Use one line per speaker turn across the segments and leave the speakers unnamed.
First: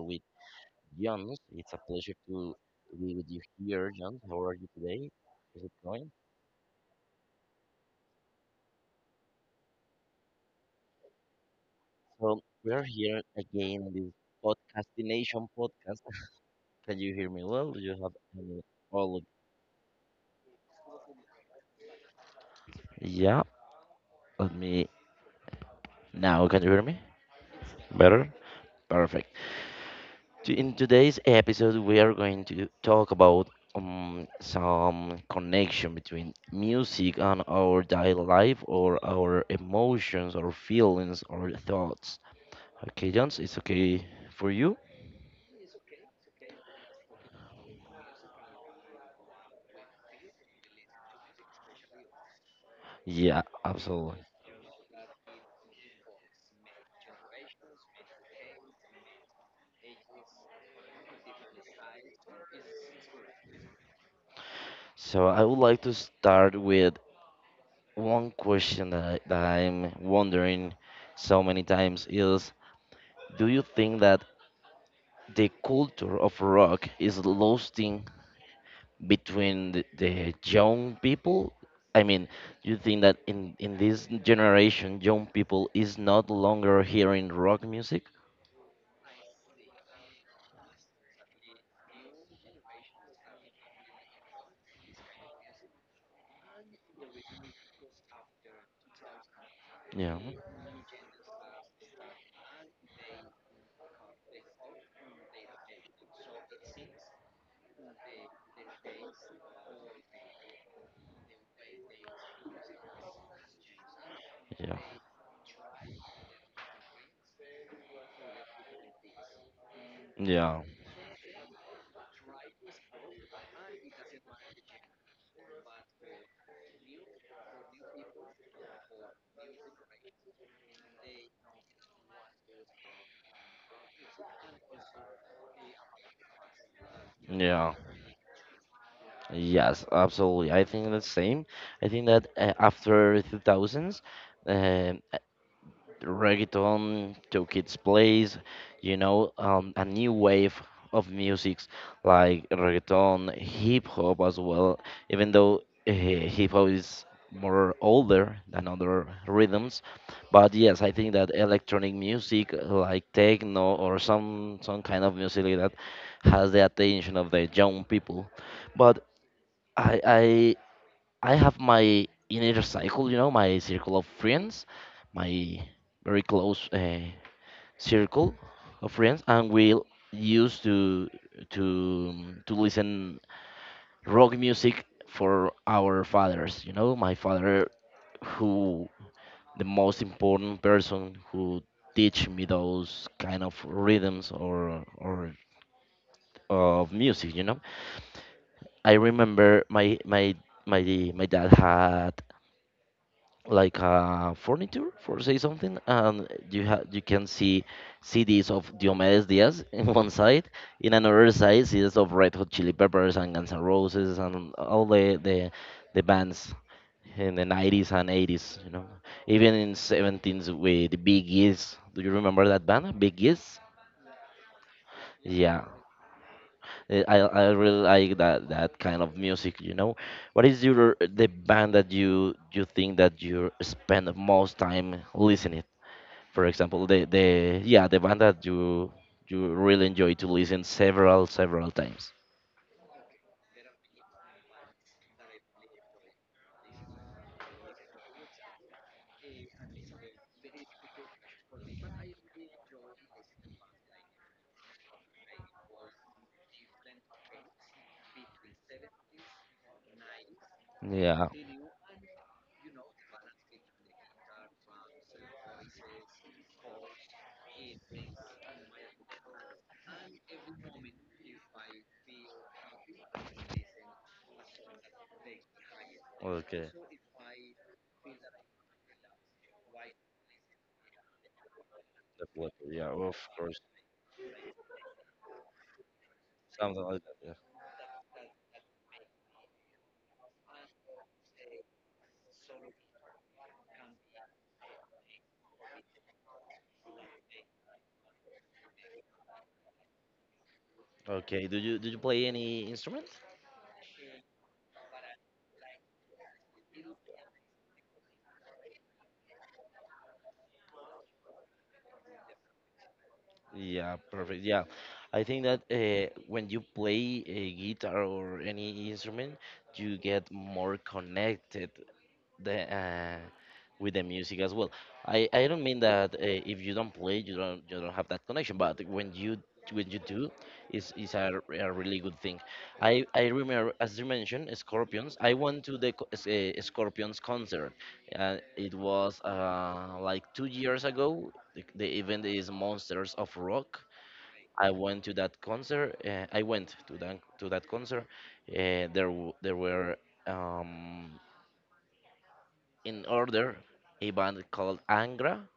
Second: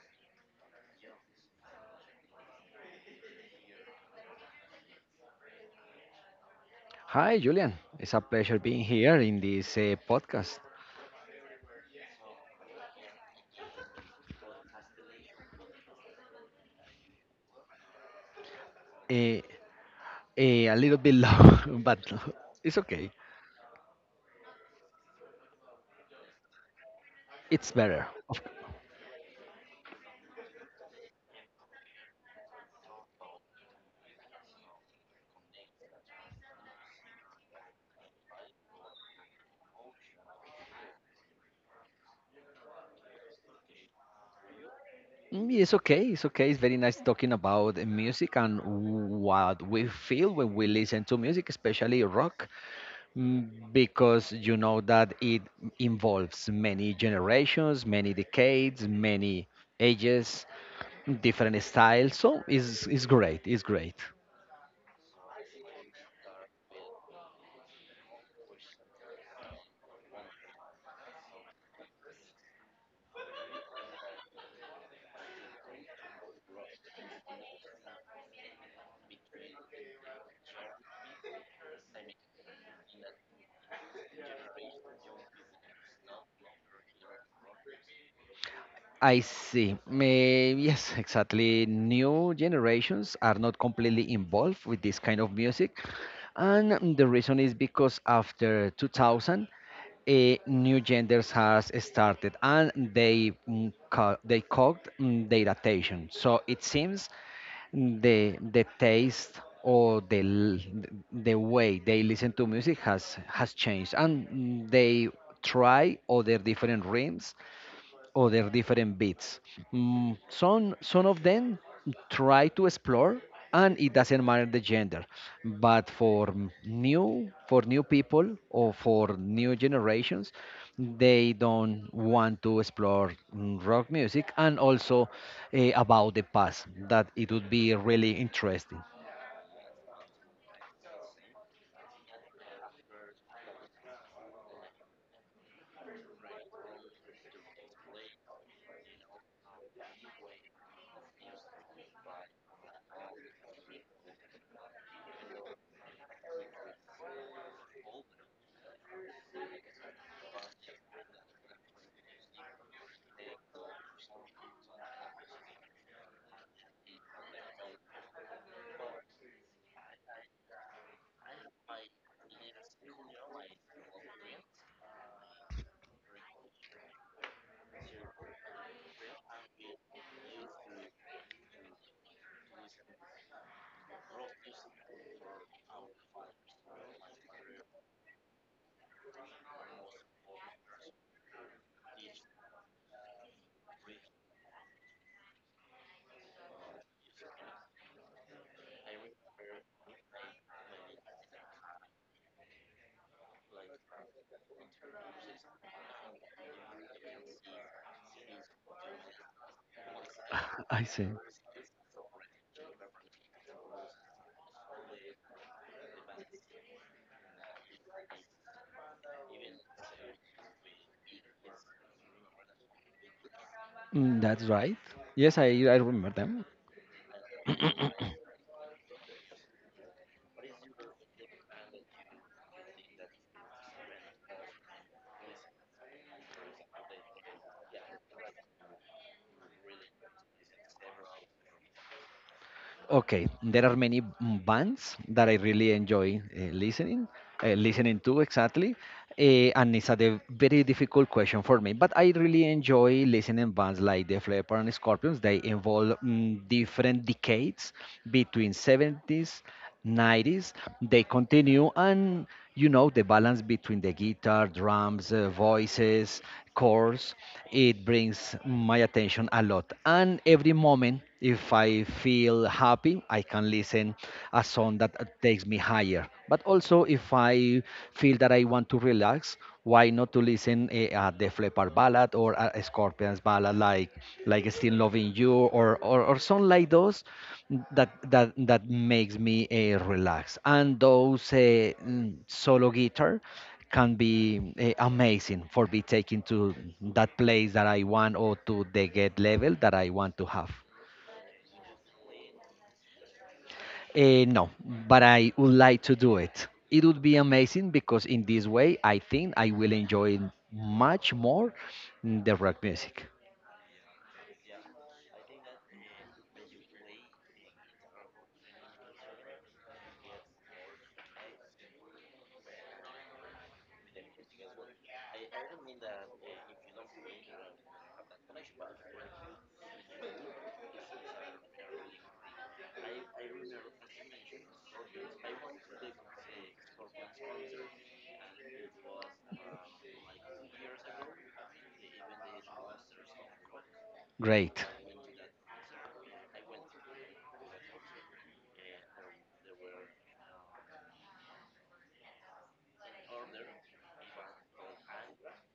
with Jones. It's a pleasure to be with you here, Jones. How are you today? Is it going?
Hi, Julian. It's a pleasure being here in this podcast.
So we are here again in this podcastination podcast. Can you hear me well? Do you have any all of?
Uh, a little bit low, but it's okay.
Yeah, let me now. Can you hear me?
It's better.
Better.
Of-
Perfect. In today's episode, we are going to talk about some connection between music and our daily life, or our emotions, or feelings, or thoughts. Okay, Jones, it's okay for you?
Mm, it's okay. It's okay. It's very nice talking about music and what we feel when we listen to music, especially rock,
Yeah, absolutely.
because you know that it involves many generations, many decades, many ages, different styles. So it's great. It's great.
So I would like to start with one question that I'm wondering so many times is, do you think that the culture of rock is losing between the young people. I mean, you think that in this generation young people is not longer hearing rock music?
I see. May yes, exactly. New generations are not completely involved with this kind of music. And the reason is because after 2000,
Yeah,
new genders has started and they they caught their attention. So it seems the taste or the the way they listen to music has changed and
yeah,
they try other different rhythms other different beats.
yeah,
Some of them try to explore, and it doesn't matter the gender. But for new people or for new generations, they don't want to explore rock music and also about the past. That it would be
yeah,
really interesting.
yes, absolutely, I think the same. I think that after 2000s um reggaeton took its place, you know. A new wave of musics like reggaeton, hip hop as well, even though hip hop is more older than other rhythms. But yes, I think that electronic music like techno or some kind of music like that has the attention of the young people. But I I have my inner cycle, you know, my circle of friends, my very close circle of friends, and we used to to listen rock music for our fathers. You know, my father, who the most important person who teach me those kind of rhythms or of music. You know, I remember my my dad had like furniture for say something and you have you can see CDs of Diomedes Diaz in one side,
I
in
see.
another side CDs of Red Hot Chili Peppers and Guns N' Roses and all the bands in the 90s and 80s, you know, even in 17s with the Big E's. Do you remember that band Big E's?
Mm, that's right. Yes, I
Yeah.
I remember them.
I really like that kind of music, you know. What is your the band that you think that you spend the most time listening? For example, the band that you really enjoy to listen several times.
Okay, there are many bands that I really enjoy listening to exactly, uh, and it's a very difficult question for me. But I really enjoy listening bands like Def Leppard and Scorpions. They involve different decades between 70s 90s. They
Yeah.
continue and you know the balance between the guitar drums, voices, chords. It brings my attention a lot, and every moment, if I feel happy, I can listen a song that takes me higher, but
Okay.
also if I feel that I want to relax, why not to listen a Def Leppard ballad
The
or
flute,
a
yeah, of
Scorpions ballad
course.
like Still Loving You or or something like
Something like
those
that. Yeah.
that that makes me relax. And those solo guitar can be amazing for be taken to that place that I want or to the get level that I want to have.
Okay. Do you play any instrument?
No, but I would like to do it. It would be amazing because in this way, I think I will enjoy much more the rock music.
Yeah, perfect. Yeah, I think that when you play a guitar or any instrument, you get more connected the with the music as well. I don't mean that if you don't play, you don't have that connection. But when you, when you do, a really good thing. I remember as you mentioned Scorpions. I went to the Scorpions concert. It was like 2 years ago. The event is Monsters of Rock.
Great.
I went to that concert. I went to that concert. Uh, there were Um, in order a band called Angra,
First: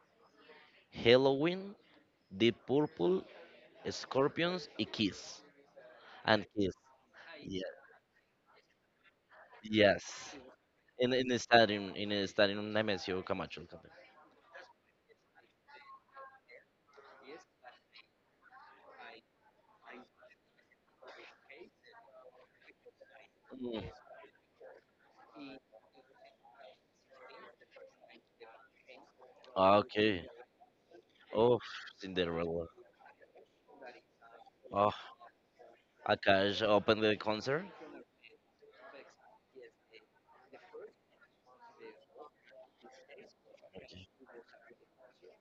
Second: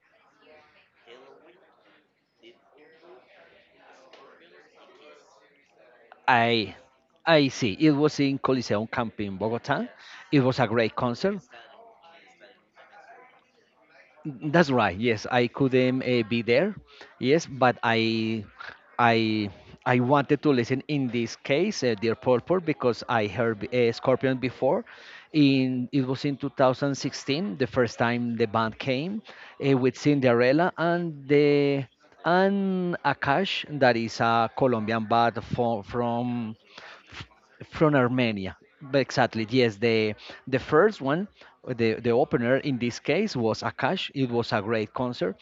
Halloween, Deep Purple, Scorpions, and Kiss. And Kiss.
I I
Yeah.
see. It was in Coliseum Camp in Bogota.
Yes.
It was a great
In in the
concert.
stadium in the stadium Nemesio Camacho Campbell.
That's right. Yes, I couldn't be there. Yes, but I I wanted to listen in this case, Dear Purple, because I heard
Mm.
Scorpion before. In it was in 2016, the first time the band came with
Okay.
Cinderella and
Oh,
the
Cinderella.
and Akash, that is a
Oh,
Colombian band from
Akash opened the concert.
from Armenia. But exactly, yes. The first one, the opener in this case was Akash. It was a great concert.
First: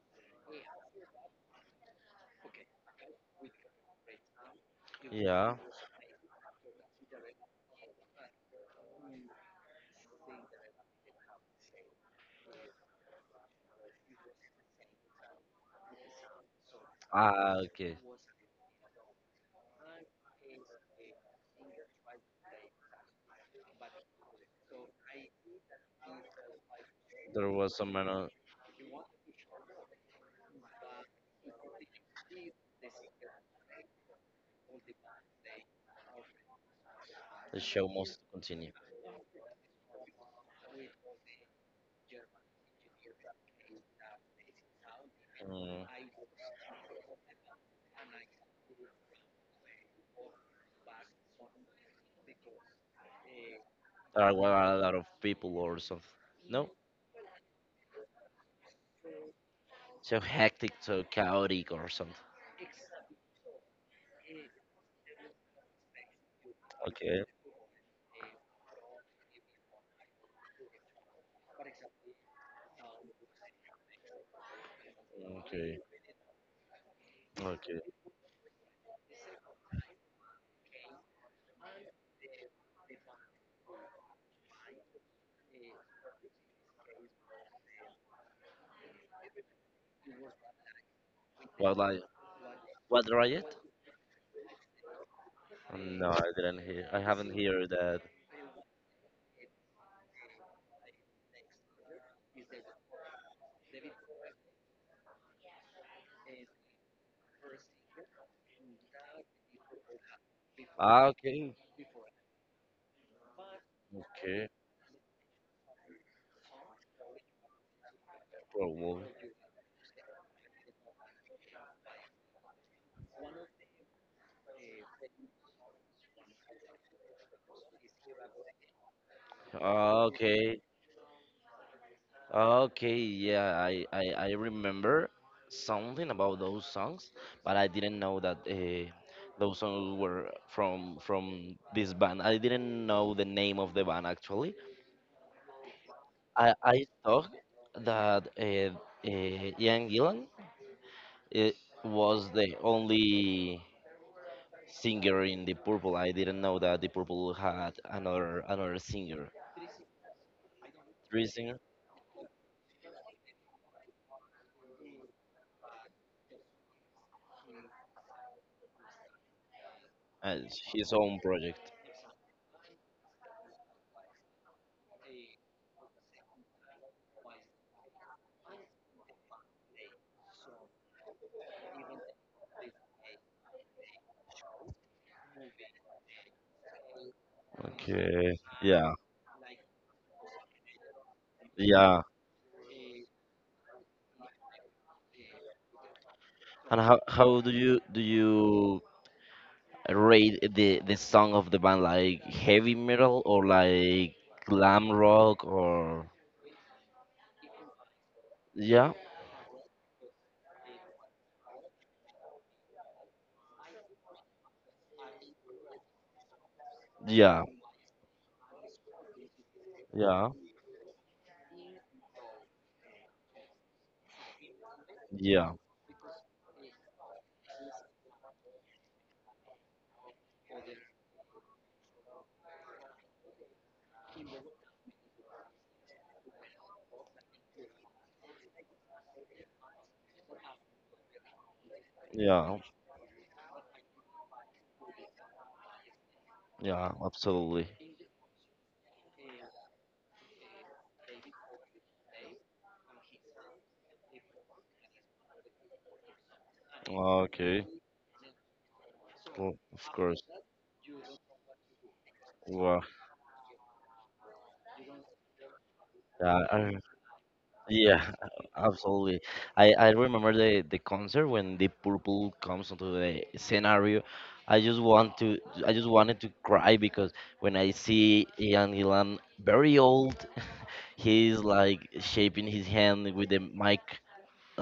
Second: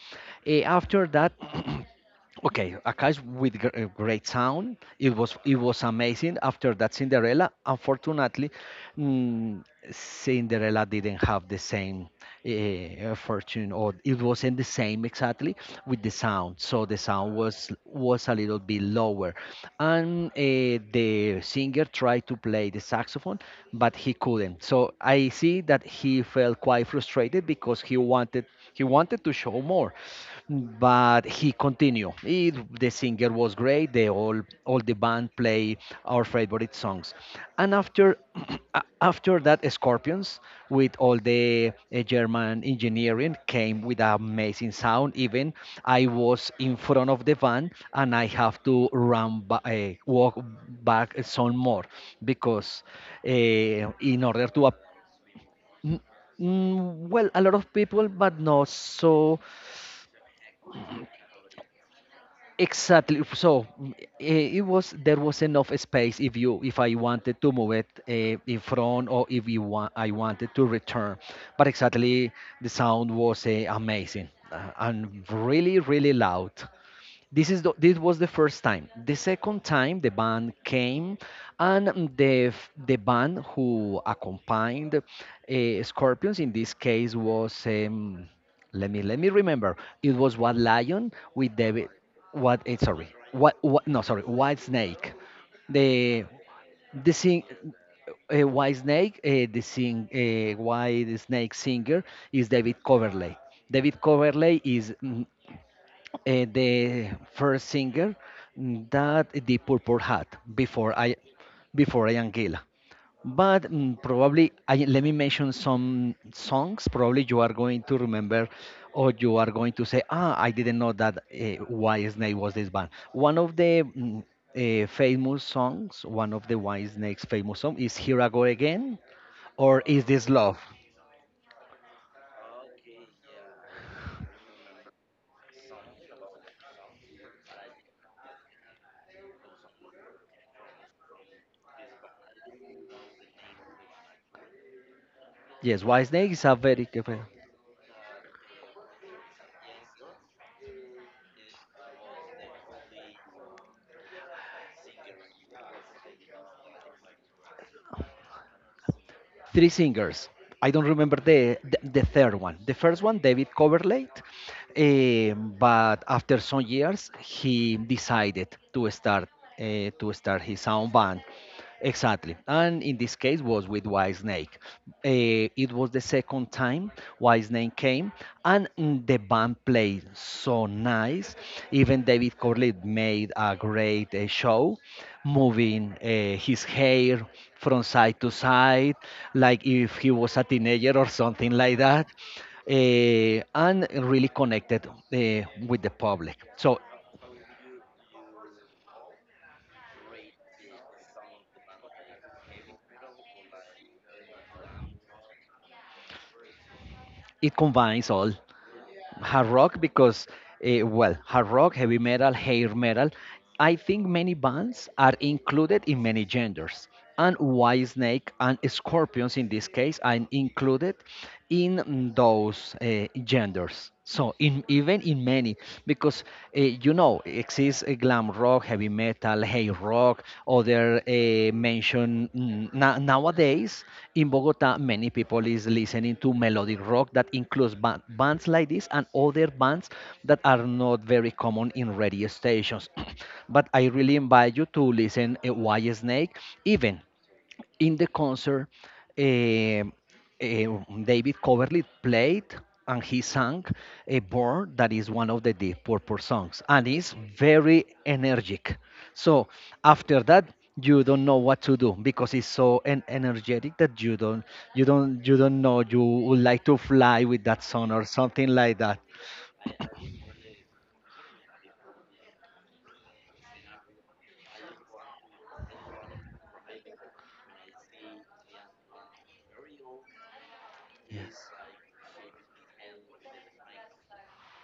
Eh, after that. Okay, a cast with great sound.
Yeah.
It was amazing. After that, Cinderella. Unfortunately, mm, Cinderella didn't have the same fortune, or it wasn't the same exactly with the sound. So the sound
Ah,
was
okay.
a little bit lower, and the singer tried to play the saxophone, but he couldn't. So I see that he felt quite frustrated
There was
because
some man on
he wanted to show more, but he continued. The singer was great. They all the band play our favorite songs,
the
and
show
after
must continue.
after that, Scorpions with all the German engineering came with amazing sound. Even
Mm,
I was in front of the van, and I have to walk back some more because in
there are
order to.
a lot of people or
N-
something. No?
well, a lot of people, but not so
So hectic, so chaotic, or something.
exactly. So eh, it was there was enough space if you if I
Okay.
wanted to move it in front or if you want I wanted to return. But exactly, the sound was amazing and
Okay.
really loud. This is
Okay.
this was the first time. The second time, the band came, and the band who accompanied Scorpions in this case was let me remember. It was White Lion with
What
David.
like?
What? Sorry.
What
What?
riot?
What? No, sorry. White Snake.
No,
The
I didn't hear. I
the
haven't
sing
heard that.
White Snake, the sing White Snake singer is David Coverley. David Coverley is the first singer that the Purple had before
Ah,
I
okay.
before I am Gila. But
Okay.
probably let me mention some songs. Probably you are going to remember,
Pro movie.
or you are going to say, "Ah, I didn't know that White Snake was this band." One of the famous songs, one of the White Snake's famous song is "Here I Go Again" or "Is
Ah,
This Love?"
okay. Okay, yeah, I remember something about those songs, but I didn't know that those songs were from this band. I didn't know the name of the band actually.
Yes, White Snake is
I,
a very
I
good.
thought that Ian Gillan uh, was the only singer in the Purple. I didn't know that the Purple had another singer,
Three singers. I don't remember
three singer,
the third one. The first one, David Coverlate, but after some years, he decided to
uh,
start his own
his
band.
own project.
Exactly, and in this case was with Whitesnake. It was the second time Whitesnake came, and the band played so nice. Even David Corlett made a great show, moving his hair from side to
Okay. Yeah,
side, like if he was a teenager or something like
yeah.
that, and really connected with the public. So
And how do you rate the song of the band like heavy metal or like glam rock or
it combines all.
yeah,
Hard rock because well, hard rock heavy metal, hair metal, I think many bands are included in many genders, and
yeah,
White Snake and Scorpions in this case are
yeah,
included in those genders, so in even in
yeah,
many because you know exists glam rock, heavy metal, hey rock, other mention. Nowadays in Bogota, many people is listening to melodic rock that includes bands like this and other bands that are not very common in radio
yeah,
stations. But I really invite you to listen White Snake,
yeah,
even
absolutely.
in the concert, eh, David Coverly played and he sang a Born, that is one of the Deep Purple songs, and it's
Okay.
very energetic. So
Well, of course.
after that, you don't know what to do because it's so
Wow.
energetic that you don't know. You would
yeah
like
I
to fly with that song or
Yeah,
something like that.
absolutely. I remember the concert when the purple comes onto the scenario. I just want to I just wanted to cry because when I see Ian Gillan very old,
Yes.
he's like shaping his hand with the mic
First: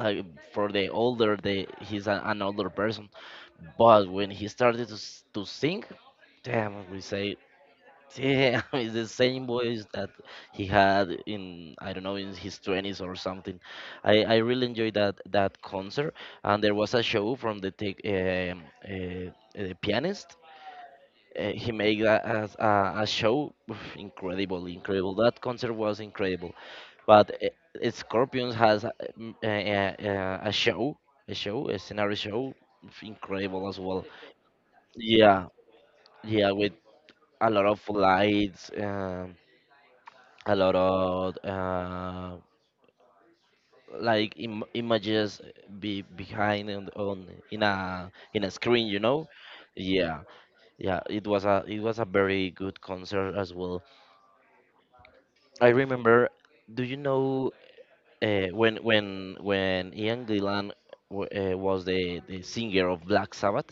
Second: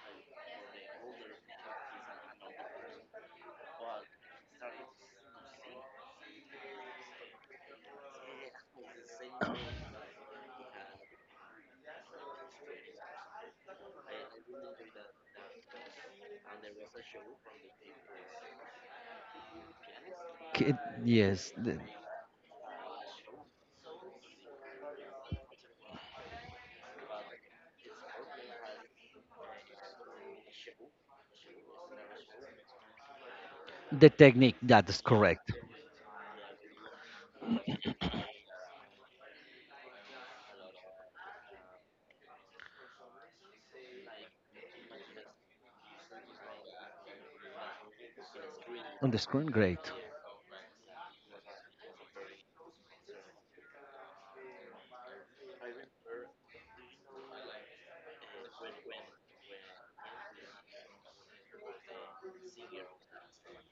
like for the older the he's a, an older person. But when he started to to sing, damn, we say yeah, it's the same voice that he had in I don't know, in his twenties or something. I really enjoyed that concert, and there was a show from the take, pianist.
K- Yes,
He made a a show, incredible, incredible. That concert was incredible. But Scorpions has a show, a scenario show, incredible as well.
the technique that is
Yeah,
correct
yeah, with a lot of lights. A lot of images be behind on in a screen, you
on the
know.
screen, great.
Yeah, yeah, it was a very good concert as well. I remember, do you know when Ian Gillan was the singer of Black Sabbath?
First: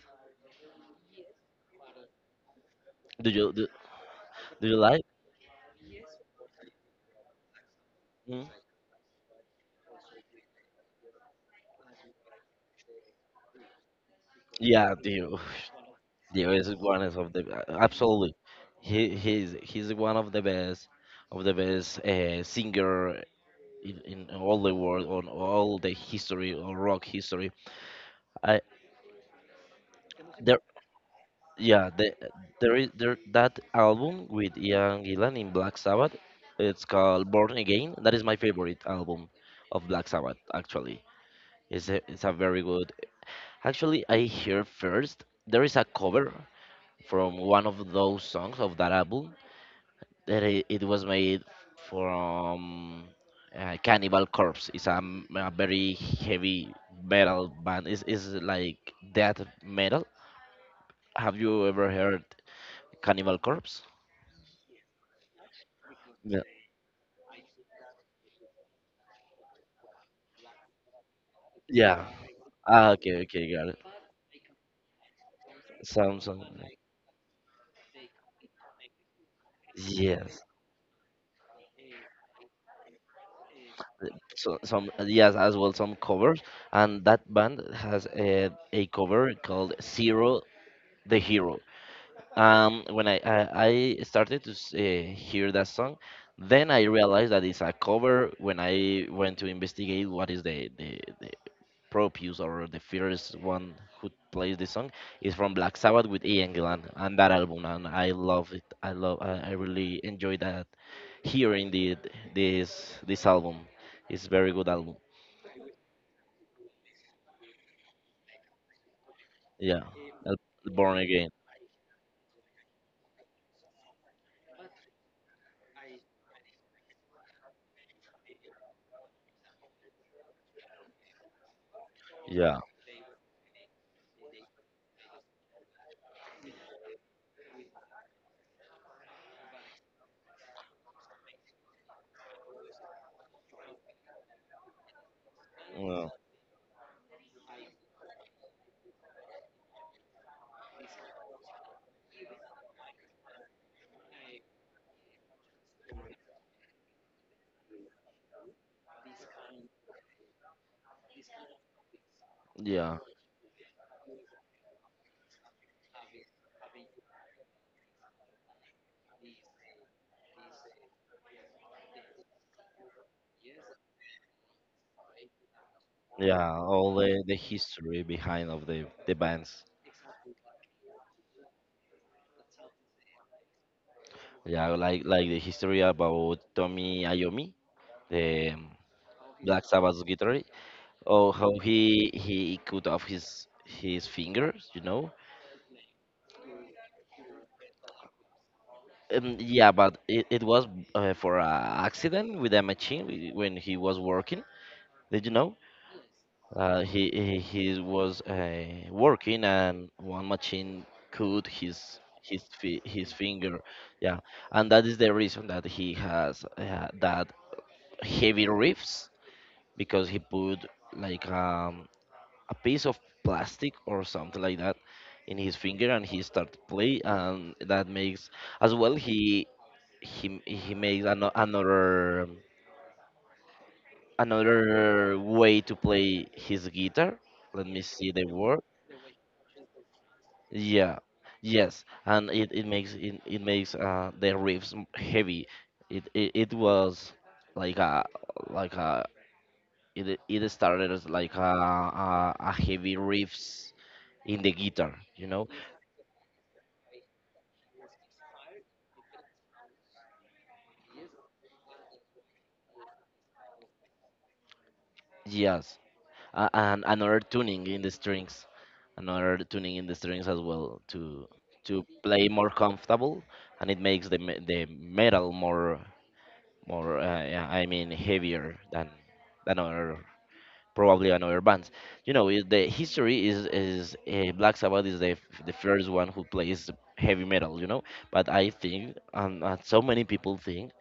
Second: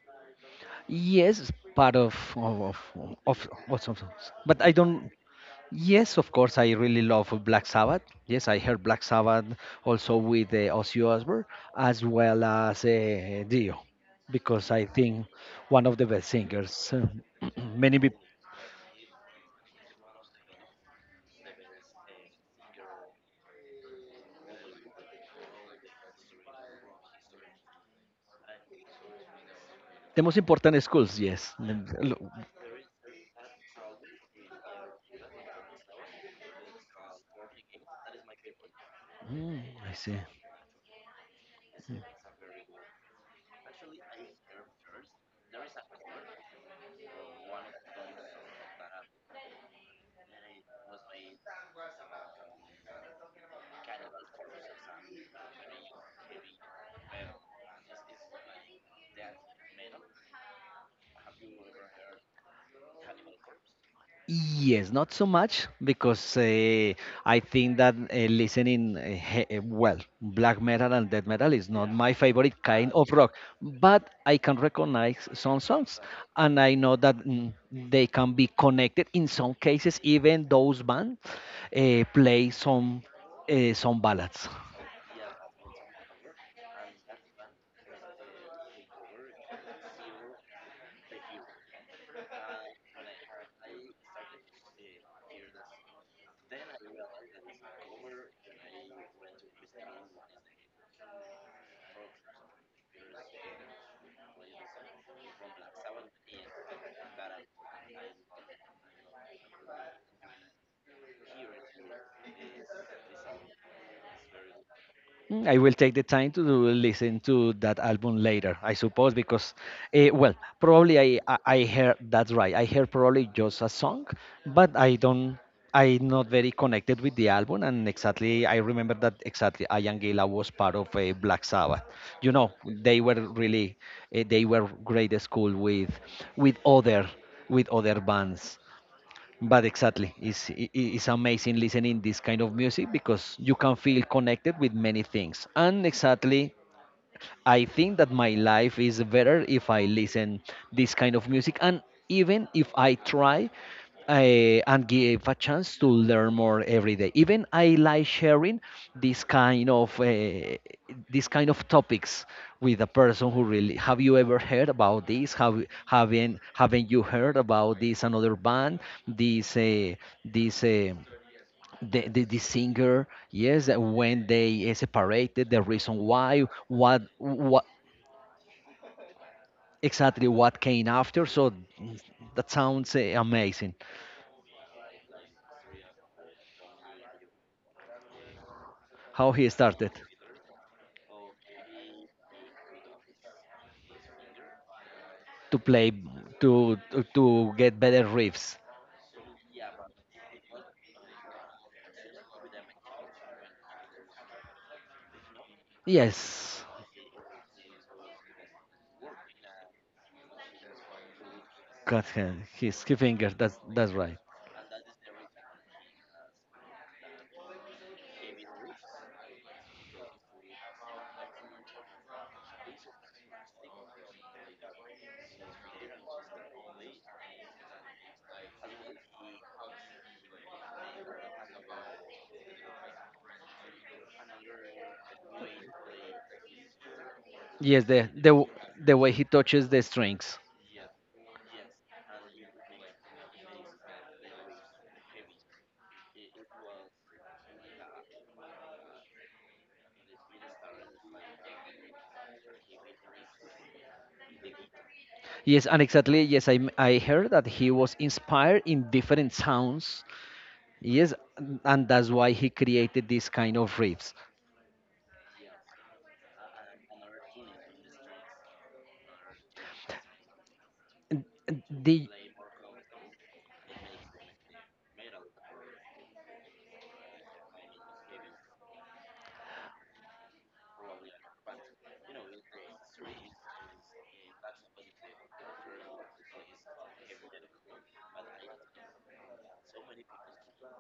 Yes, it's part of
do you do,
of, but
do
I
you like
don't. Yes, of course, I really love Black Sabbath.
Mm.
Yes, I heard Black Sabbath also with Ozzy Osbourne as well as Dio, because I
yeah do
think
you
one of the best
Diego is
singers.
one is of the
Many peop-
absolutely. He's one of the best, of the best singer in all the world, on all the history or rock history. I
the most
there
important schools. Yes,
Yeah, there is there that album with Ian Gillan in Black Sabbath. It's called Born Again. That is my favorite album
mm,
of
I
Black
see.
Sabbath actually. It's a very good. Actually, I hear first there is a cover from one of those songs of that album that it was made from Cannibal Corpse. A very heavy metal band. It's like death metal. Have you ever heard Cannibal Corpse?
Yes, not so much because
Yeah.
I think that well, black metal and death metal is not
Yeah.
my favorite
Ah,
kind of
okay,
rock,
okay, got it.
but I can recognize some songs,
Some,
and I know that they can be connected in some cases,
yes.
even those bands play some ballads.
So, some, yes, as well some covers, and that band has a cover called Zero the Hero. When I started to hear that song, then I realized that it's a cover. When I went to investigate what is the Propius or the first one who plays the song, is from Black Sabbath with Ian Gillan and that album, and I love it. I love. I really enjoy that hearing the this album. It's very good album.
Mm, I will take the time to listen to that album later, I suppose, because,
Yeah,
well,
Al- Born
probably
Again.
I heard that's right. I heard probably just a song, but I don't. I'm not very connected with the album, and exactly I remember that exactly. Ian Gillan was part of Black Sabbath. You know,
Yeah,
they were really, they were great at school with other, with other bands. But exactly, it's amazing listening this kind of music because you can feel connected with many things. And
well,
exactly I think that my life is better if I listen this kind of music, and even if I try and give a chance to learn more every day. Even I like sharing this kind of uh, this kind of topics with a
yeah,
person who really. Have you ever heard about this? Have haven't you heard about this another band? This this. The singer yes when they separated, the reason why,
yeah. All the
what
history behind of the bands.
exactly, what came after. So that sounds amazing.
Yeah, like the history about Tommy Iommi, the
How he
Black
started
Sabbath guitarist, or how he cut off his fingers, you know.
to play to get better riffs.
Yeah, but it was for a accident with a machine when he was working. Did you know?
Yes,
Uh, he he he was working and one machine cut his
got hand, his
his
finger.
finger.
That's right.
Yeah, and that is the reason that he has that heavy riffs, because he put like a piece of plastic or something like that in his finger and he started play, and that makes as well he makes another another way to play his guitar. Let me
Yes,
see the word.
the way he touches the strings.
Yeah, yes, and it makes, it makes the riffs heavy. it, it it was like a like a it it started as like a heavy riffs in the guitar, you know?
Yes, and exactly. Yes, I heard that he was inspired in different sounds. Yes, and that's why he created this kind of riffs.
Yes. And another tuning in the strings, another tuning in the strings as well to
Did
play more comfortable, and it makes the metal more, more yeah, I mean heavier than other probably another band. You know, the history is Black Sabbath is the first one who plays heavy metal. You know, but I think, and so many people think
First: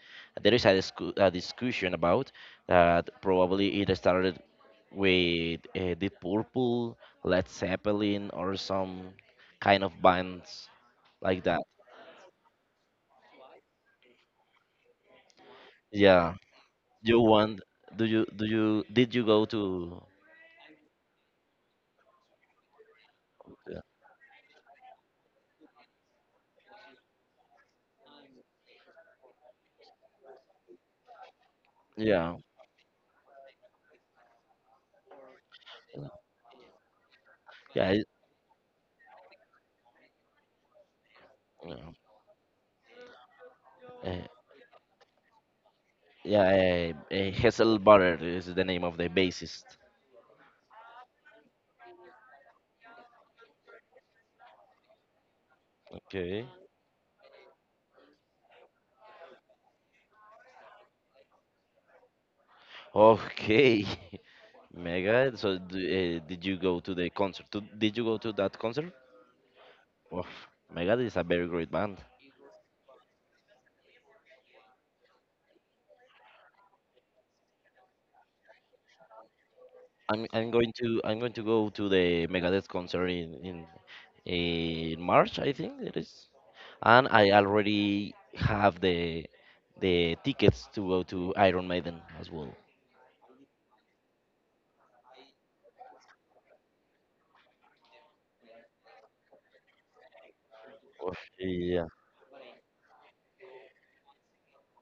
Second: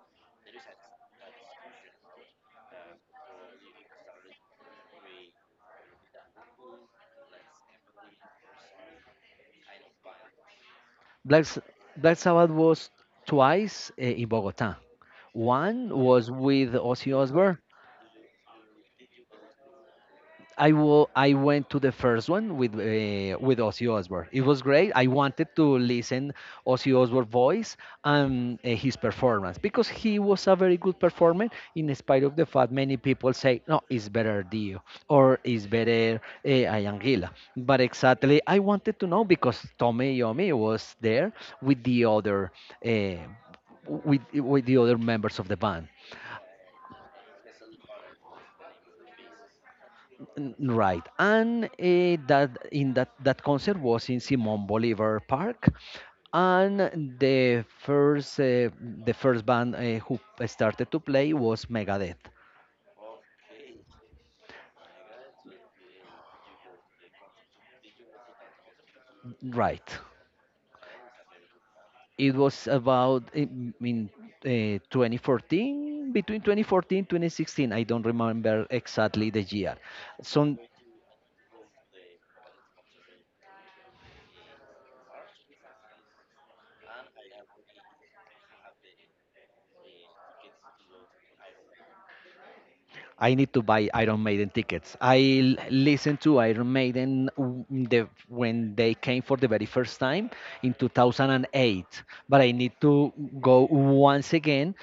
there is a discussion about that probably it started with Deep Purple, Led Zeppelin, or some kind of bands
Black,
like
S-
that.
Black Sabbath was twice in Bogota. One was
Yeah,
with Ozzy
you
Osbourne.
want? Do you did you go to?
I will. I went to the first one with
Yeah,
Ozzy Osbourne. It was great. I wanted to listen Ozzy Osbourne voice and his performance because he was a very good performer. In spite
yeah.
of the fact, many people say no, it's better Dio, or it's better Ayangila. But
Yeah, it-
exactly, I wanted to know because Tommy Yomi was there with the other. Uh, with
yeah.
with the other members of the band.
Yeah, Hasselbader is the name of the bassist.
That in that concert was in Simon Bolivar Park,
Okay.
and the first uh, the first band who started to play was Megadeth.
Okay, Megadeth. So, did you go to the concert? Did you go to that concert?
Right,
Wow, Megadeth is a very great band.
it was about eh, m- in 2014, between 2014 2016. I don't remember exactly the year. So
I'm going to go to the Megadeth concert in March, I think it is. And I already have the tickets to go to Iron Maiden as well.
I need to buy Iron Maiden tickets. Listened to Iron Maiden when they came for the very first time in
Oh, yeah.
2008, but I need to go once again,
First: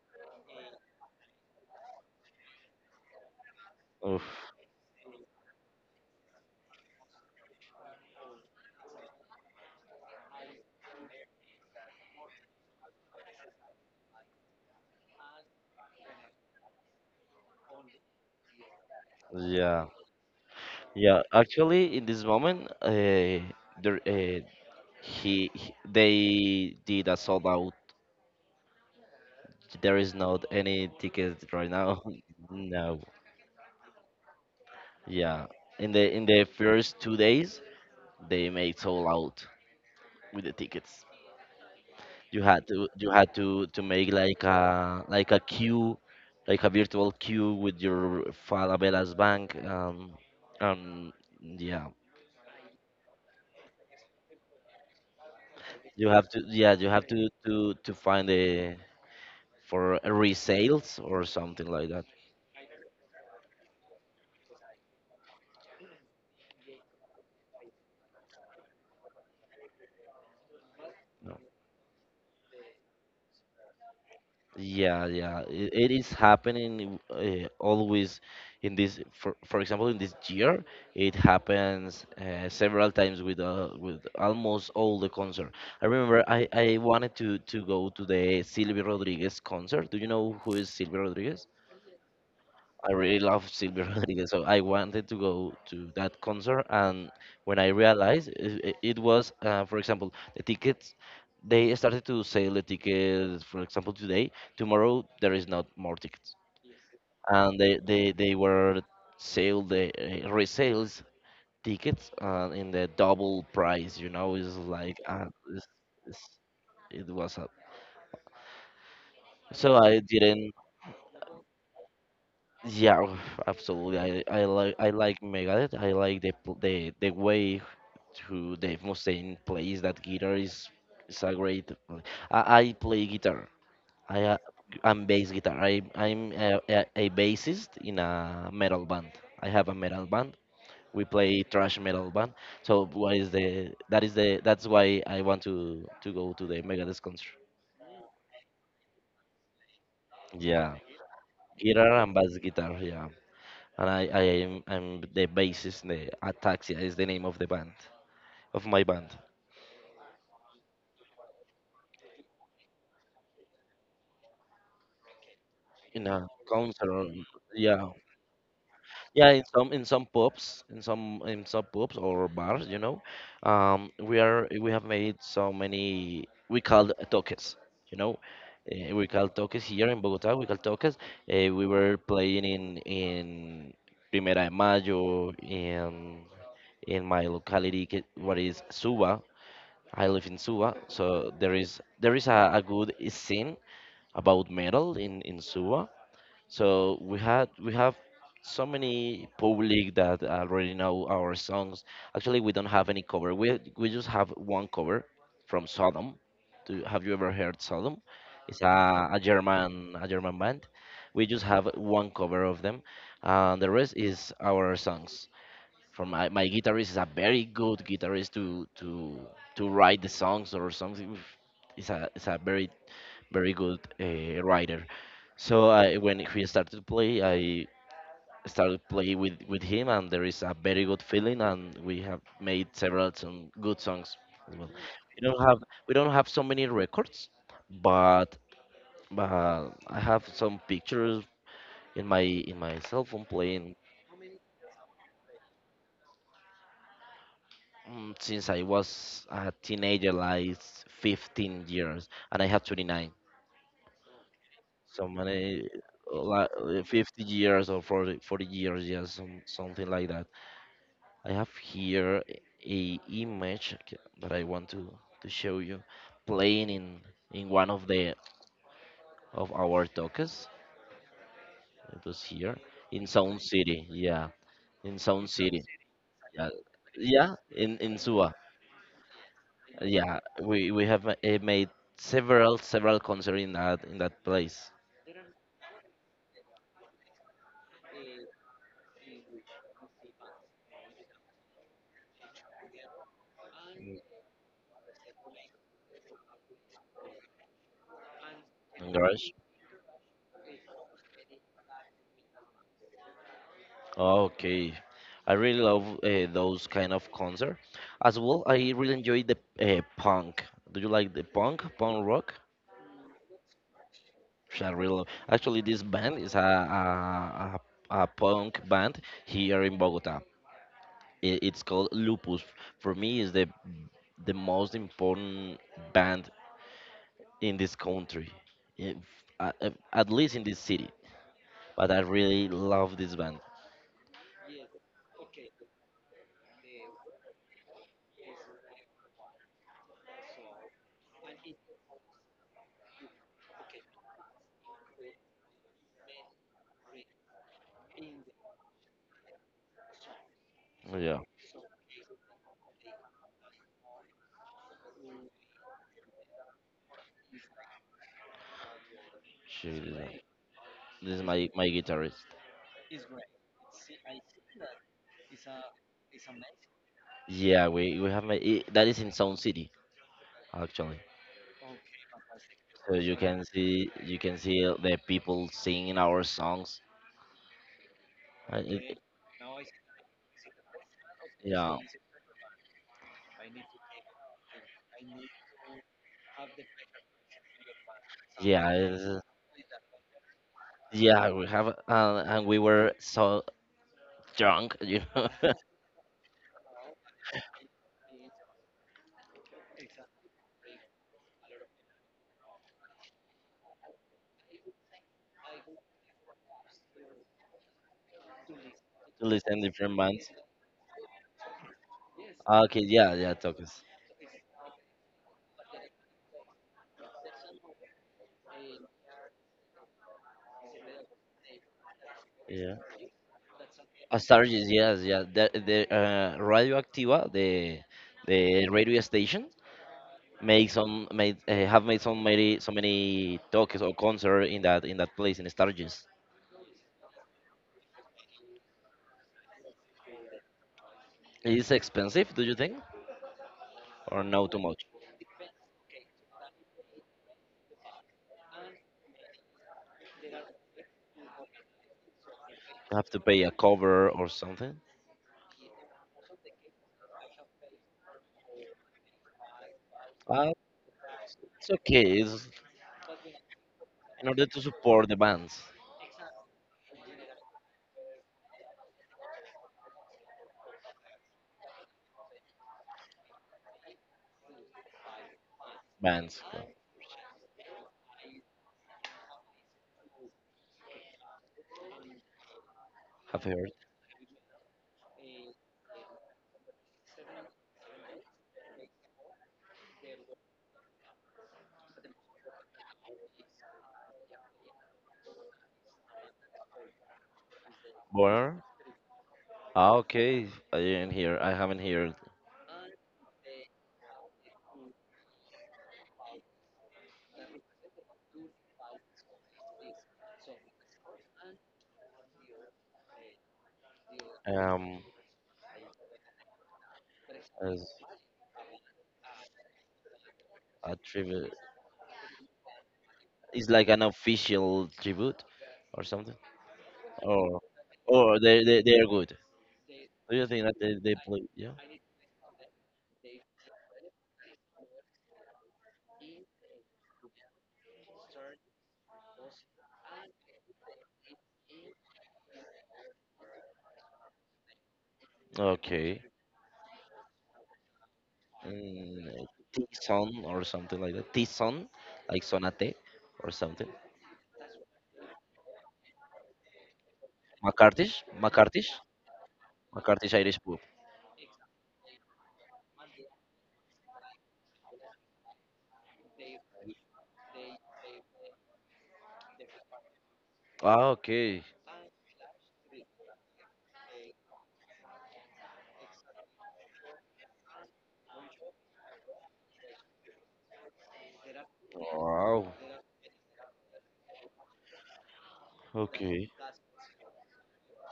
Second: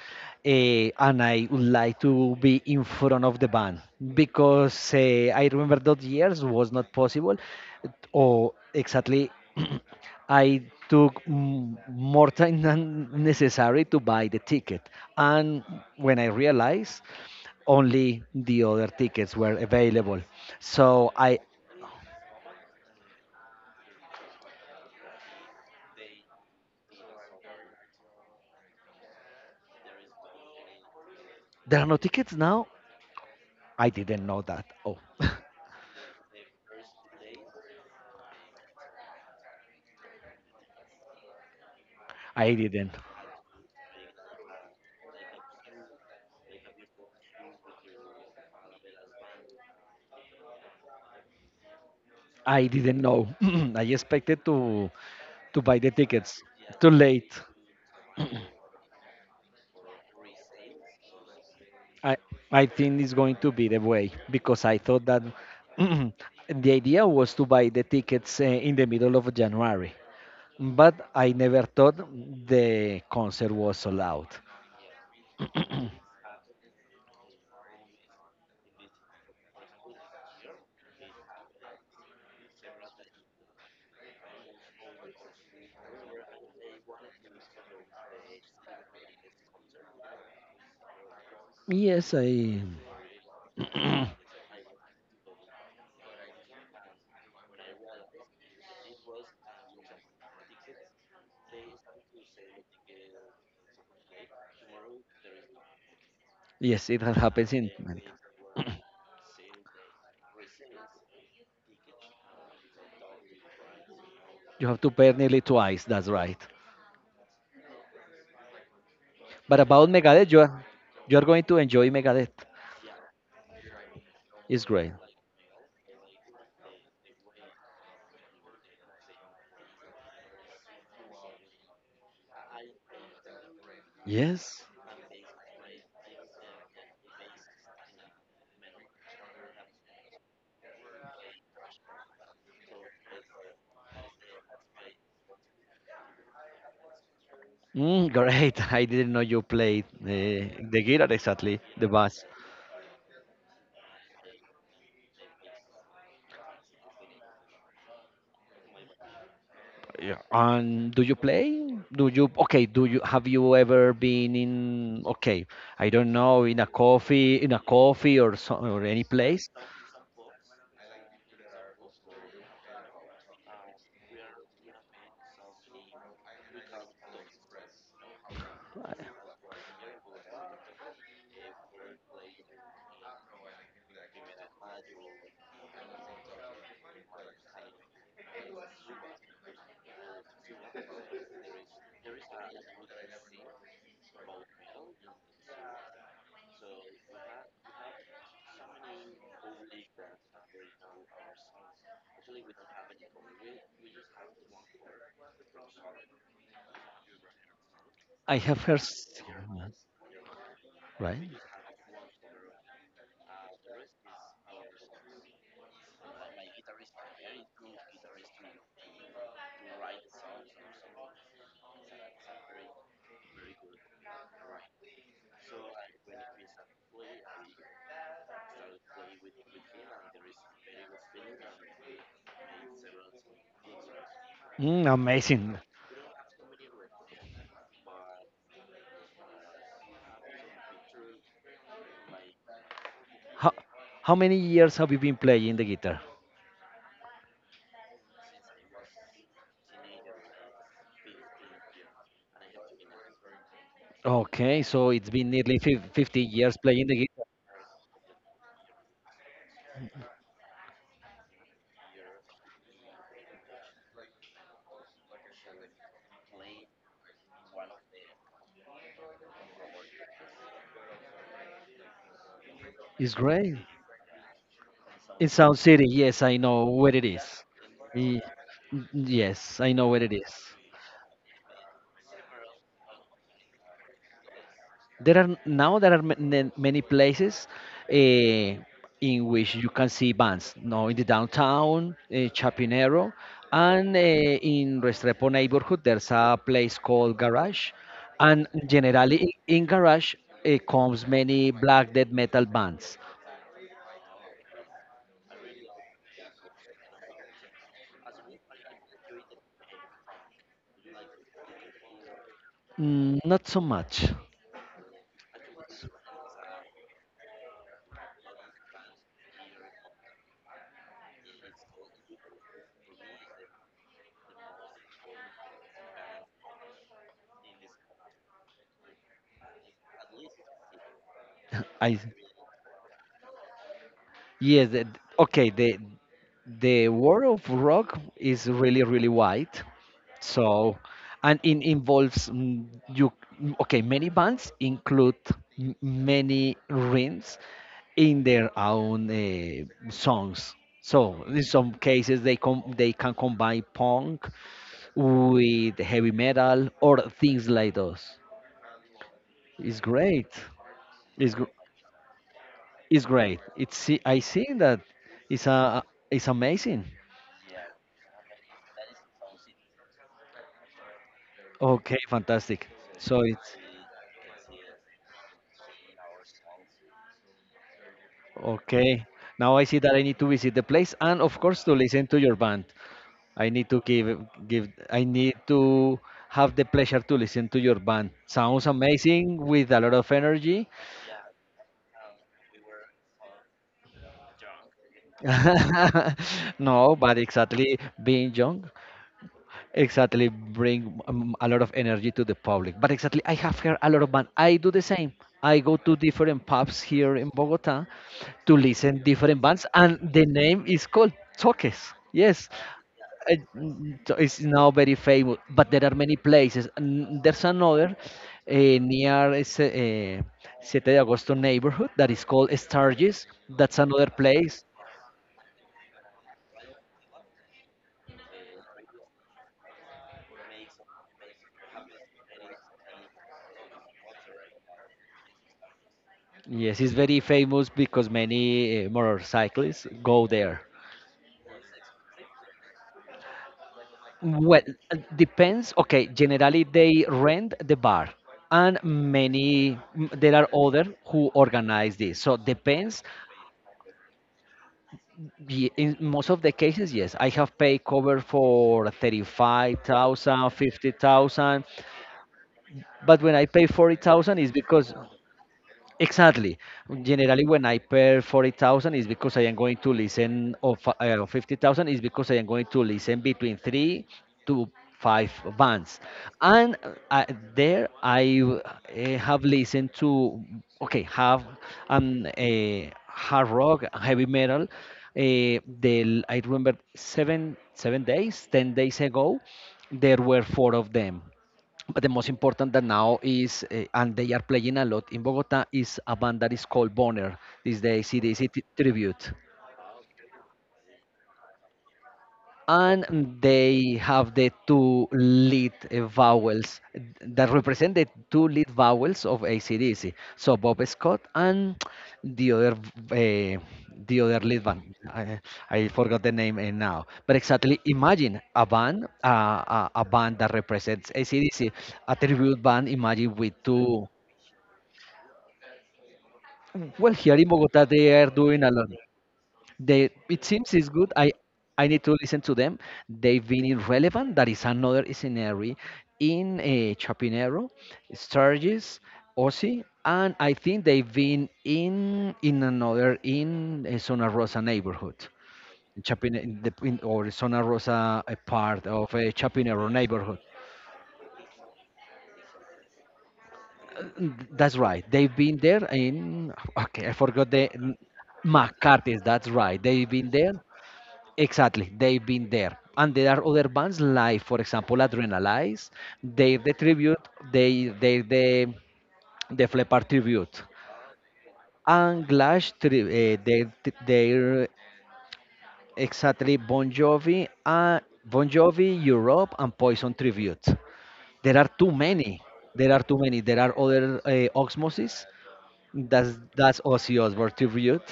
and I would like to be in front of the band
Oof.
because I remember those years was not possible, or exactly I took more time than necessary to buy the ticket. And when I realized, only the other tickets were
Yeah.
available. So
Yeah,
I
actually, in this moment, there, uh, they did a sold out. There is not any tickets right
there are no
now.
tickets now.
No.
I didn't know that. Oh,
Yeah. In the first two days, they made sold out with the tickets. You
I
had to
didn't.
you had to to make like a queue, like a virtual queue with your Falabella bank. Um, yeah.
I didn't know. I expected to buy the
You have
tickets
to yeah you
too
have
late.
to find the for resales or something like that.
I I think it's going to be the way because I thought that the idea was to buy the tickets in the middle of January, but I
No.
never thought the concert was so loud.
Yeah, yeah, it is happening always in this. For example, in this year, it happens several times with almost all the concert. I remember I wanted to go to the Silvio Rodriguez concert. Do you know who is Silvio Rodriguez?
Yes, I
I really love Silverhagen, so I wanted to go to that concert. And when I realized it was, for example, the tickets, they started to sell the tickets, for example, today. Tomorrow, there is not more tickets.
yes, it has happened
And
in
they,
America.
they, they were sale the resales tickets in the double price, it's
You have to
like,
pay nearly
it's,
twice. That's
it's,
right.
it was a.
But
So
about
I
Megadeth,
didn't
you are going to enjoy Megadeth.
Yeah, oof, absolutely. I, I
It's
like I
great.
like Megadeth. I like the pl- the way to Dave Mustaine plays that guitar is a great. I play guitar. I uh,
Yes.
I'm bass guitar. I'm a bassist in a metal band. I have a metal band. We play thrash metal band. So what is the that's why I want to go to the Megadeth concert.
Mm, great. I didn't know you played
Yeah,
the guitar exactly, the
guitar and
bass.
bass guitar. Yeah. And I'm the bassist in The Ataxia is the name of the band of my band.
Yeah. And do you play? Do you okay? Do you have you ever been in okay? I
In
don't
a
know in a
concert, or,
coffee
yeah,
or so, or any
yeah. In
place.
some pubs, in some pubs or bars, you know, we have made so many. We call toques, you know. We call toques here in Bogota. We call toques. We were playing in Primera de Mayo in my locality, what is Suba. I live in Suva, so there is a good scene about metal in Suva. So we have so many public that already know our songs. Actually, we don't have any cover. We just have one cover from Sodom. Do, have you ever heard Sodom?
I
It's
have heard s-
a German band. We
right.
just have one cover of them, and the rest is our songs from my guitarist is a very good guitarist to write the songs or something. Is a very very good writer. So I when he started to play, I started play with him, and there is a very good feeling, and we have made several some good songs as well.
Mm,
We don't
amazing.
have we don't have so many records, but but I have some pictures in my cell phone
How
playing.
how many years have you been playing the guitar?
Mm, since I was a teenager, like 15 years, and I have 29.
Okay, so
So
it's been nearly
many,
50
like
years playing the
50
guitar.
years or 40, 40 years, yeah, some, something like that. I have here a image that I want to show you playing in one of the of our talks. It was here in
It's
Sound
great.
City, yeah, in Sound
It's Sound
City,
City, yes, I
yeah,
know where it is.
yeah, in
Ye-
Suba.
Yes, I know where it
Yeah,
is.
we made several concerts in that place
There are many places eh, in which you can see bands. Now in the downtown, Chapinero, and
in
in Restrepo neighborhood, there's a place called Garage, and
in
generally
garage.
in Garage comes many black death metal bands.
Okay, I really love those kind of concert. As well, I really enjoy the punk. Do you like the punk rock?
Mm, not so much.
Which I really love. Actually, this band is a punk band here in Bogota. It's called Lupus. For me, is the most important band in this country, if, at least in this city. But
I
I really love this band.
yes, the, okay. The world of rock is really really wide, so, and it involves mm, you. Okay, many bands include many rings in their own songs.
Yeah,
So in some cases they can combine punk with heavy metal or things like those.
she
It's
this band.
great.
This is
It's gr-
my guitarist.
It's great. It's I see that it's a it's amazing.
Yeah, we have my I that is in Sound City actually.
Okay, fantastic.
So you
So
can
it's
see the people singing our songs. I, it,
okay. Now I see that I need to visit the place and of course to
yeah,
listen to your band. I need to give I need to have the pleasure to listen to your band. Sounds
yeah, it's-
amazing with a lot of energy.
yeah. We have and we were so drunk, you know, to
No, but exactly being young. Exactly bring a lot of energy to the public, but exactly I have heard a lot of band. I do the same. I go to different pubs here in Bogota to listen different
listen
bands,
different
and the
bands.
name is called toques. Yes,
Ah, okay, yeah, yeah, Tokis.
it's now very famous, but there are many places, and there's another uh, near Siete de Agosto neighborhood that is called Sturgis. That's another place.
Astarges, yes, yeah. The Radio Activa, the radio station, make some made have made so many so many talks or concert in that place in Astarges.
Yes, it's very famous because many motorcyclists go there.
Is expensive, do you think, or no too
Well,
much?
depends. Okay, generally they rent the bar, and many there are other who organize this. So depends.
Have to pay a cover or something?
In most of the cases, yes, I have paid cover for 35,000,
Uh,
50,000,
it's okay. It's
but when I pay
in
40,000,
order
it's
to
because
support the bands.
exactly. Generally, when I pay 40,000 is because I am going to listen, or 50,000 is because I am going to listen between three to five bands.
Bands,
And there I have listened to, okay, have a
have
hard
you heard?
rock, heavy metal. I remember seven, 7 days, 10 days ago, there were four of them. But the most important that now is, and they are playing a lot in Bogota, is a band that is called Bonner. These days it is a
Bonner.
tribute.
Ah, okay. I didn't hear. I haven't heard.
And they have the two lead vowels that represent the two lead vowels of ACDC. So Bob Scott and the other v- uh, the other lead band.
Um,
I forgot the name now. But exactly,
as
imagine a band, a band that
a
represents
trivia.
ACDC, a tribute band. Imagine with
It's like an
two.
official tribute or something,
Well, here in
or
Bogota, they are
or
doing a lot.
they are good.
They
Do
it
you think
seems
that
it's good.
they play? Yeah.
I need to listen to them. They've been in relevant. That is another scenario in Chapinero, Sturgis, Osi, and I think they've been in another in Zona Rosa neighborhood, in
Okay.
Chapin in the, in, or Zona Rosa, a part of a
Mm,
Chapinero neighborhood.
T-Son or something like that. T-Son, like Sonate or something.
That's right. They've been there in okay. I forgot the n-
McCarthy's,
McCarthy's. That's right. They've been
McCarthy's
there.
Irish pub.
Exactly, they've been there. And there are other bands like, for example, Adrenalize. They the tribute, they they the the Flepar tribute.
Ah, okay.
And Glash, tri they they're exactly Bon Jovi, Bon Jovi, Europe and Poison tribute. There are too many.
Wow.
There are too many. There are other Osmosis.
Okay.
That's Ozzy Osbourne tribute.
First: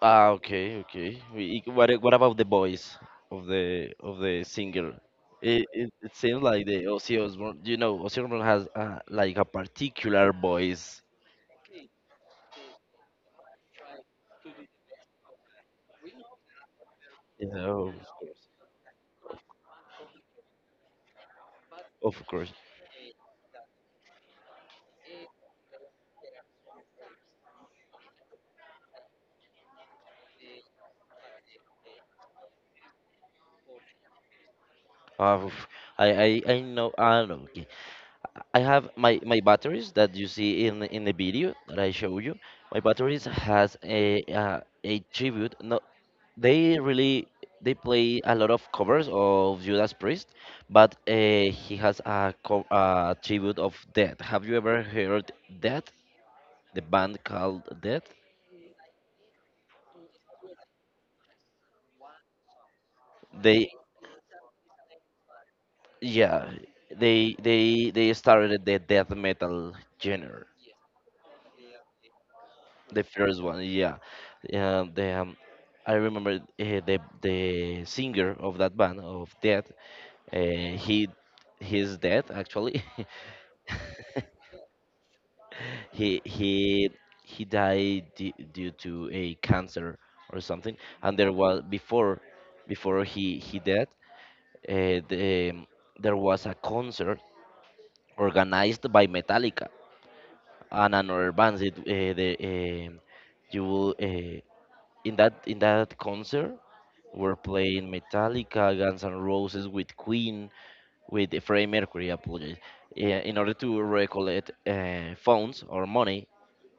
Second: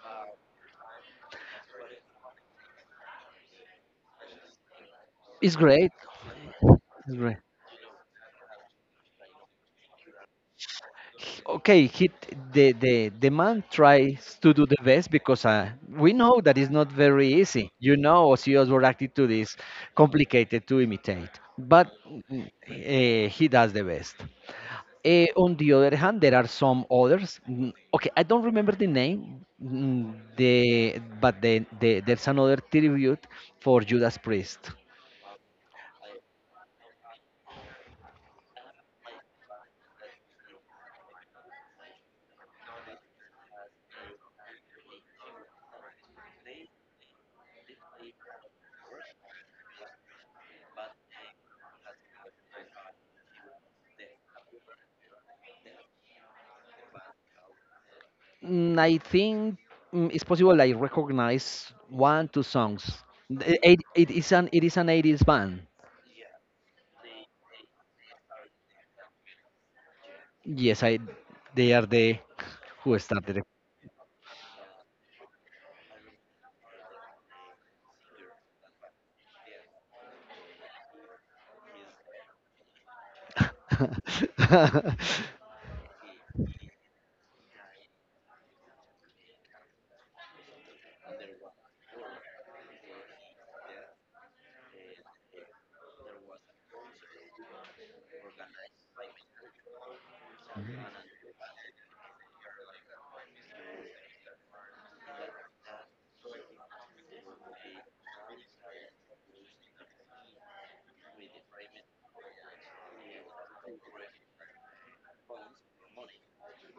Ah, okay. What about the voice of the singer?
It's
It it,
great.
it seems like the Ozzy
It's great.
Osbourne. You know, Ozzy Osbourne has like a particular voice.
Okay, he the the man tries to do the best because we know that it's not very
You
easy.
know,
You know, Ozzy were attitude is complicated to imitate, but
of course.
he does the best. On the other hand, there are some others. Okay, I don't remember the name. The there's another tribute for Judas Priest.
Uh, I know. I know. Okay. I have my batteries that you see in the video that I show you. My batteries has a tribute. No, they really they play a lot of covers of Judas Priest, but he has a, a tribute of Death. Have you ever heard Death? The band called Death.
Mm, I think it's possible I recognize 1 2 songs.
They
It is an 80s band.
yeah they they started the death metal genre.
Yes, I they are the who
The
started
first
it.
one, yeah, yeah, the I remember the singer of that band of Death. He he's dead actually. he he he died due to a cancer or something, and there was before he died, uh, the, um, there was a concert organized by Metallica and another band it, the you will in that concert were playing Metallica, Guns N' Roses with Queen, with Freddie Mercury, apologies, eh, in order to recollect funds or money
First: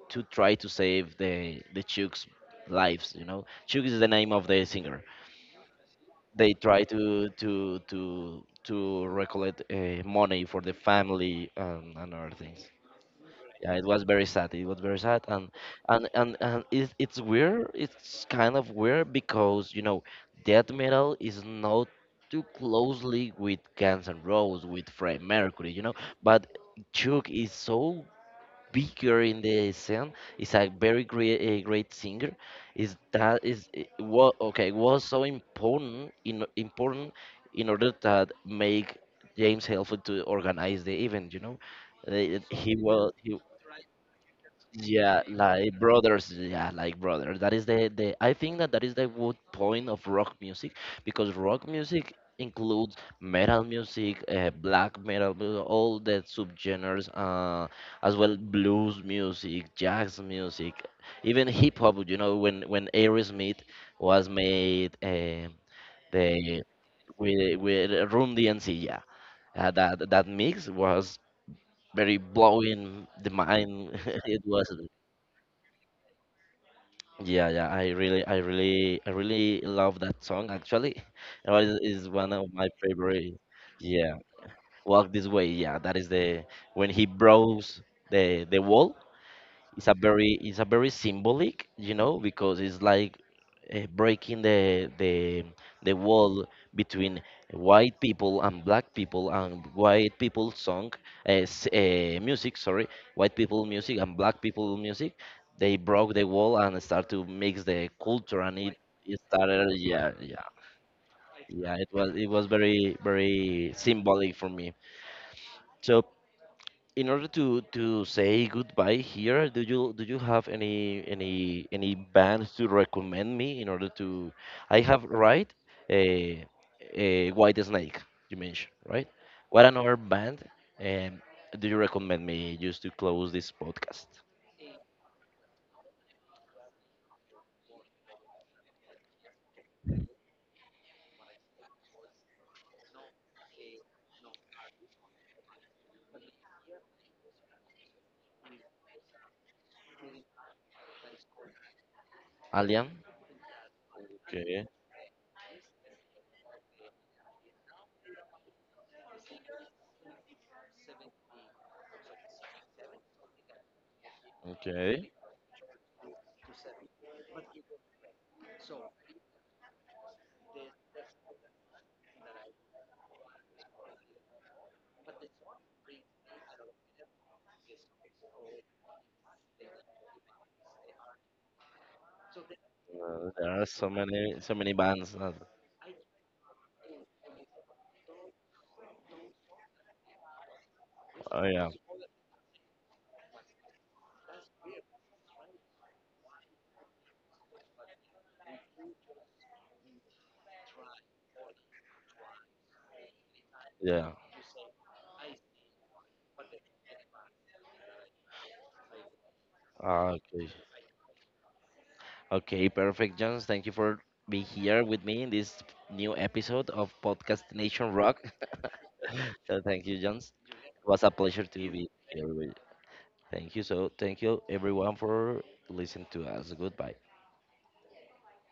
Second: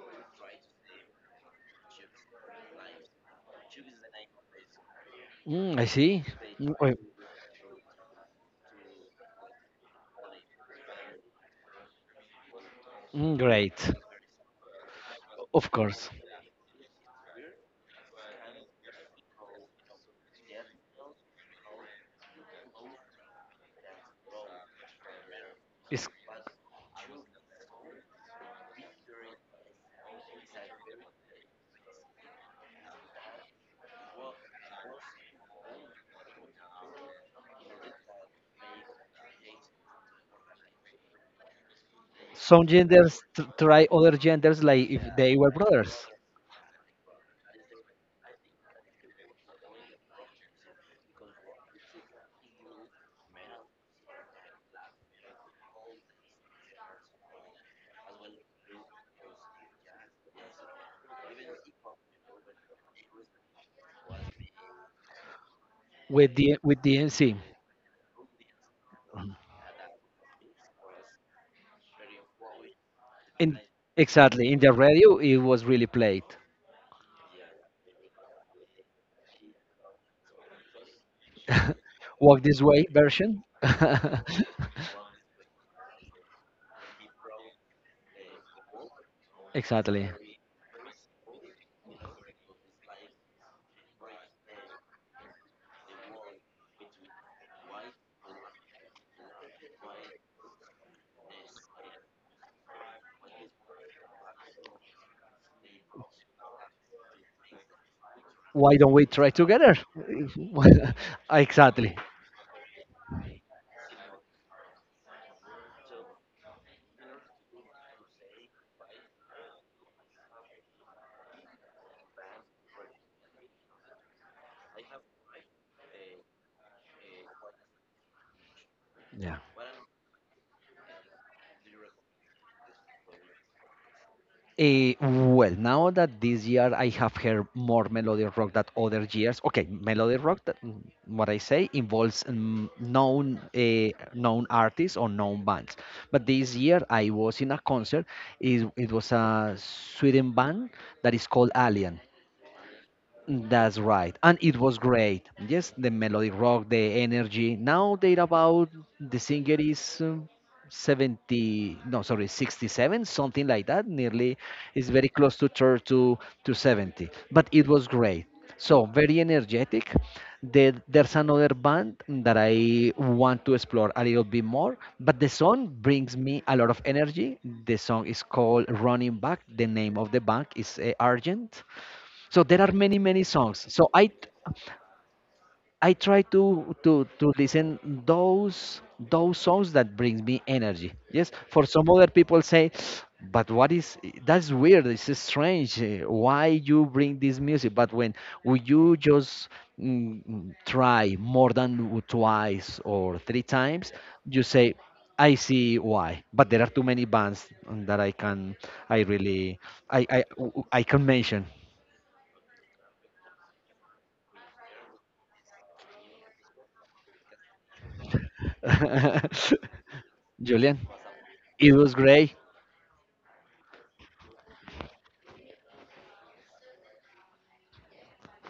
to try to save the Chooks lives, you know, Chooks is the name of the singer.
Mm, I see.
They
Mm,
try
oh,
to recollect money for the family and other things.
mm,
Yeah, it
great.
was very sad. It was very sad. And
Of course.
and it's weird. It's kind of weird because you know death metal is not too closely with Guns N' Roses with Freddie Mercury, you know.
It's,
But Chuck is so bigger in the scene, is a very great a great singer. Is that is what okay was so important in important in order that make James helpful to organize the event, you know. Uh,
some
he was
genders
he,
try other genders like if
yeah,
they were
like
brothers
brothers. Yeah, like brothers. That is the I think that that is the good point of rock music, because rock music includes metal music, black metal, all the subgenres, as well blues music, jazz music, even hip hop. You know, when Aerosmith was made
with the
the
with DMC.
with Room DNC, yeah, that that mix was very blowing the
In
mind. It
exactly in
was.
the radio it was really played.
Yeah, yeah, I really, I really love that song actually. It is one
Walk
of
this
my
way
favorite.
version.
Yeah, Walk This Way. Yeah, that is the when he broke the wall. It's a
Exactly.
very it's a very symbolic, you know, because it's like breaking the wall between white people and black people and white people song music, sorry, white people music and black people music. They broke the wall and start to mix the culture, and
Why
it,
don't we
it
try
started
together?
yeah yeah
Well,
yeah. It
exactly.
was it was very very symbolic for me. So in order to say goodbye here, do you have any bands to recommend me in order to? I have right a a White Snake you mentioned, right.
Yeah.
What another band um, do you recommend me just to close this podcast?
Eh, well, now that this year I have heard more melodic rock than other years. Okay, melodic rock. What I say involves known known artists or known bands. But this year I was in a concert. It was a Sweden band that is called Alien.
Alien.
That's right. And it
Okay,
was great. Yes, the melodic rock, the energy. Now they're about the singer is 70, no, sorry, 67, something like that. Nearly, it's very
okay.
close to to 70. But it was great. So very energetic. There's another band that I want to explore a little bit more, but the song brings me a lot of energy. The song is called Running Back. The name of the band is Argent. So there are many many
There
songs,
are
so
so
i
many so many bands.
i try to to listen those those songs that brings me energy. Yes,
Oh
for
yeah,
some other people say, but what is, that's weird, it's strange, why you bring this music? But when you just try more than twice or three times,
yeah.
you say, I see why. But there are too many bands that I can I really I
Ah,
I,
okay.
I can mention.
Okay, perfect, Jones. Thank you for being here with me in this new episode of Podcast Nation Rock. So thank you, Jones.
Julian,
It was a pleasure to
it
be
was
here
great.
with you. Thank you. So thank you everyone for listening to us. Goodbye.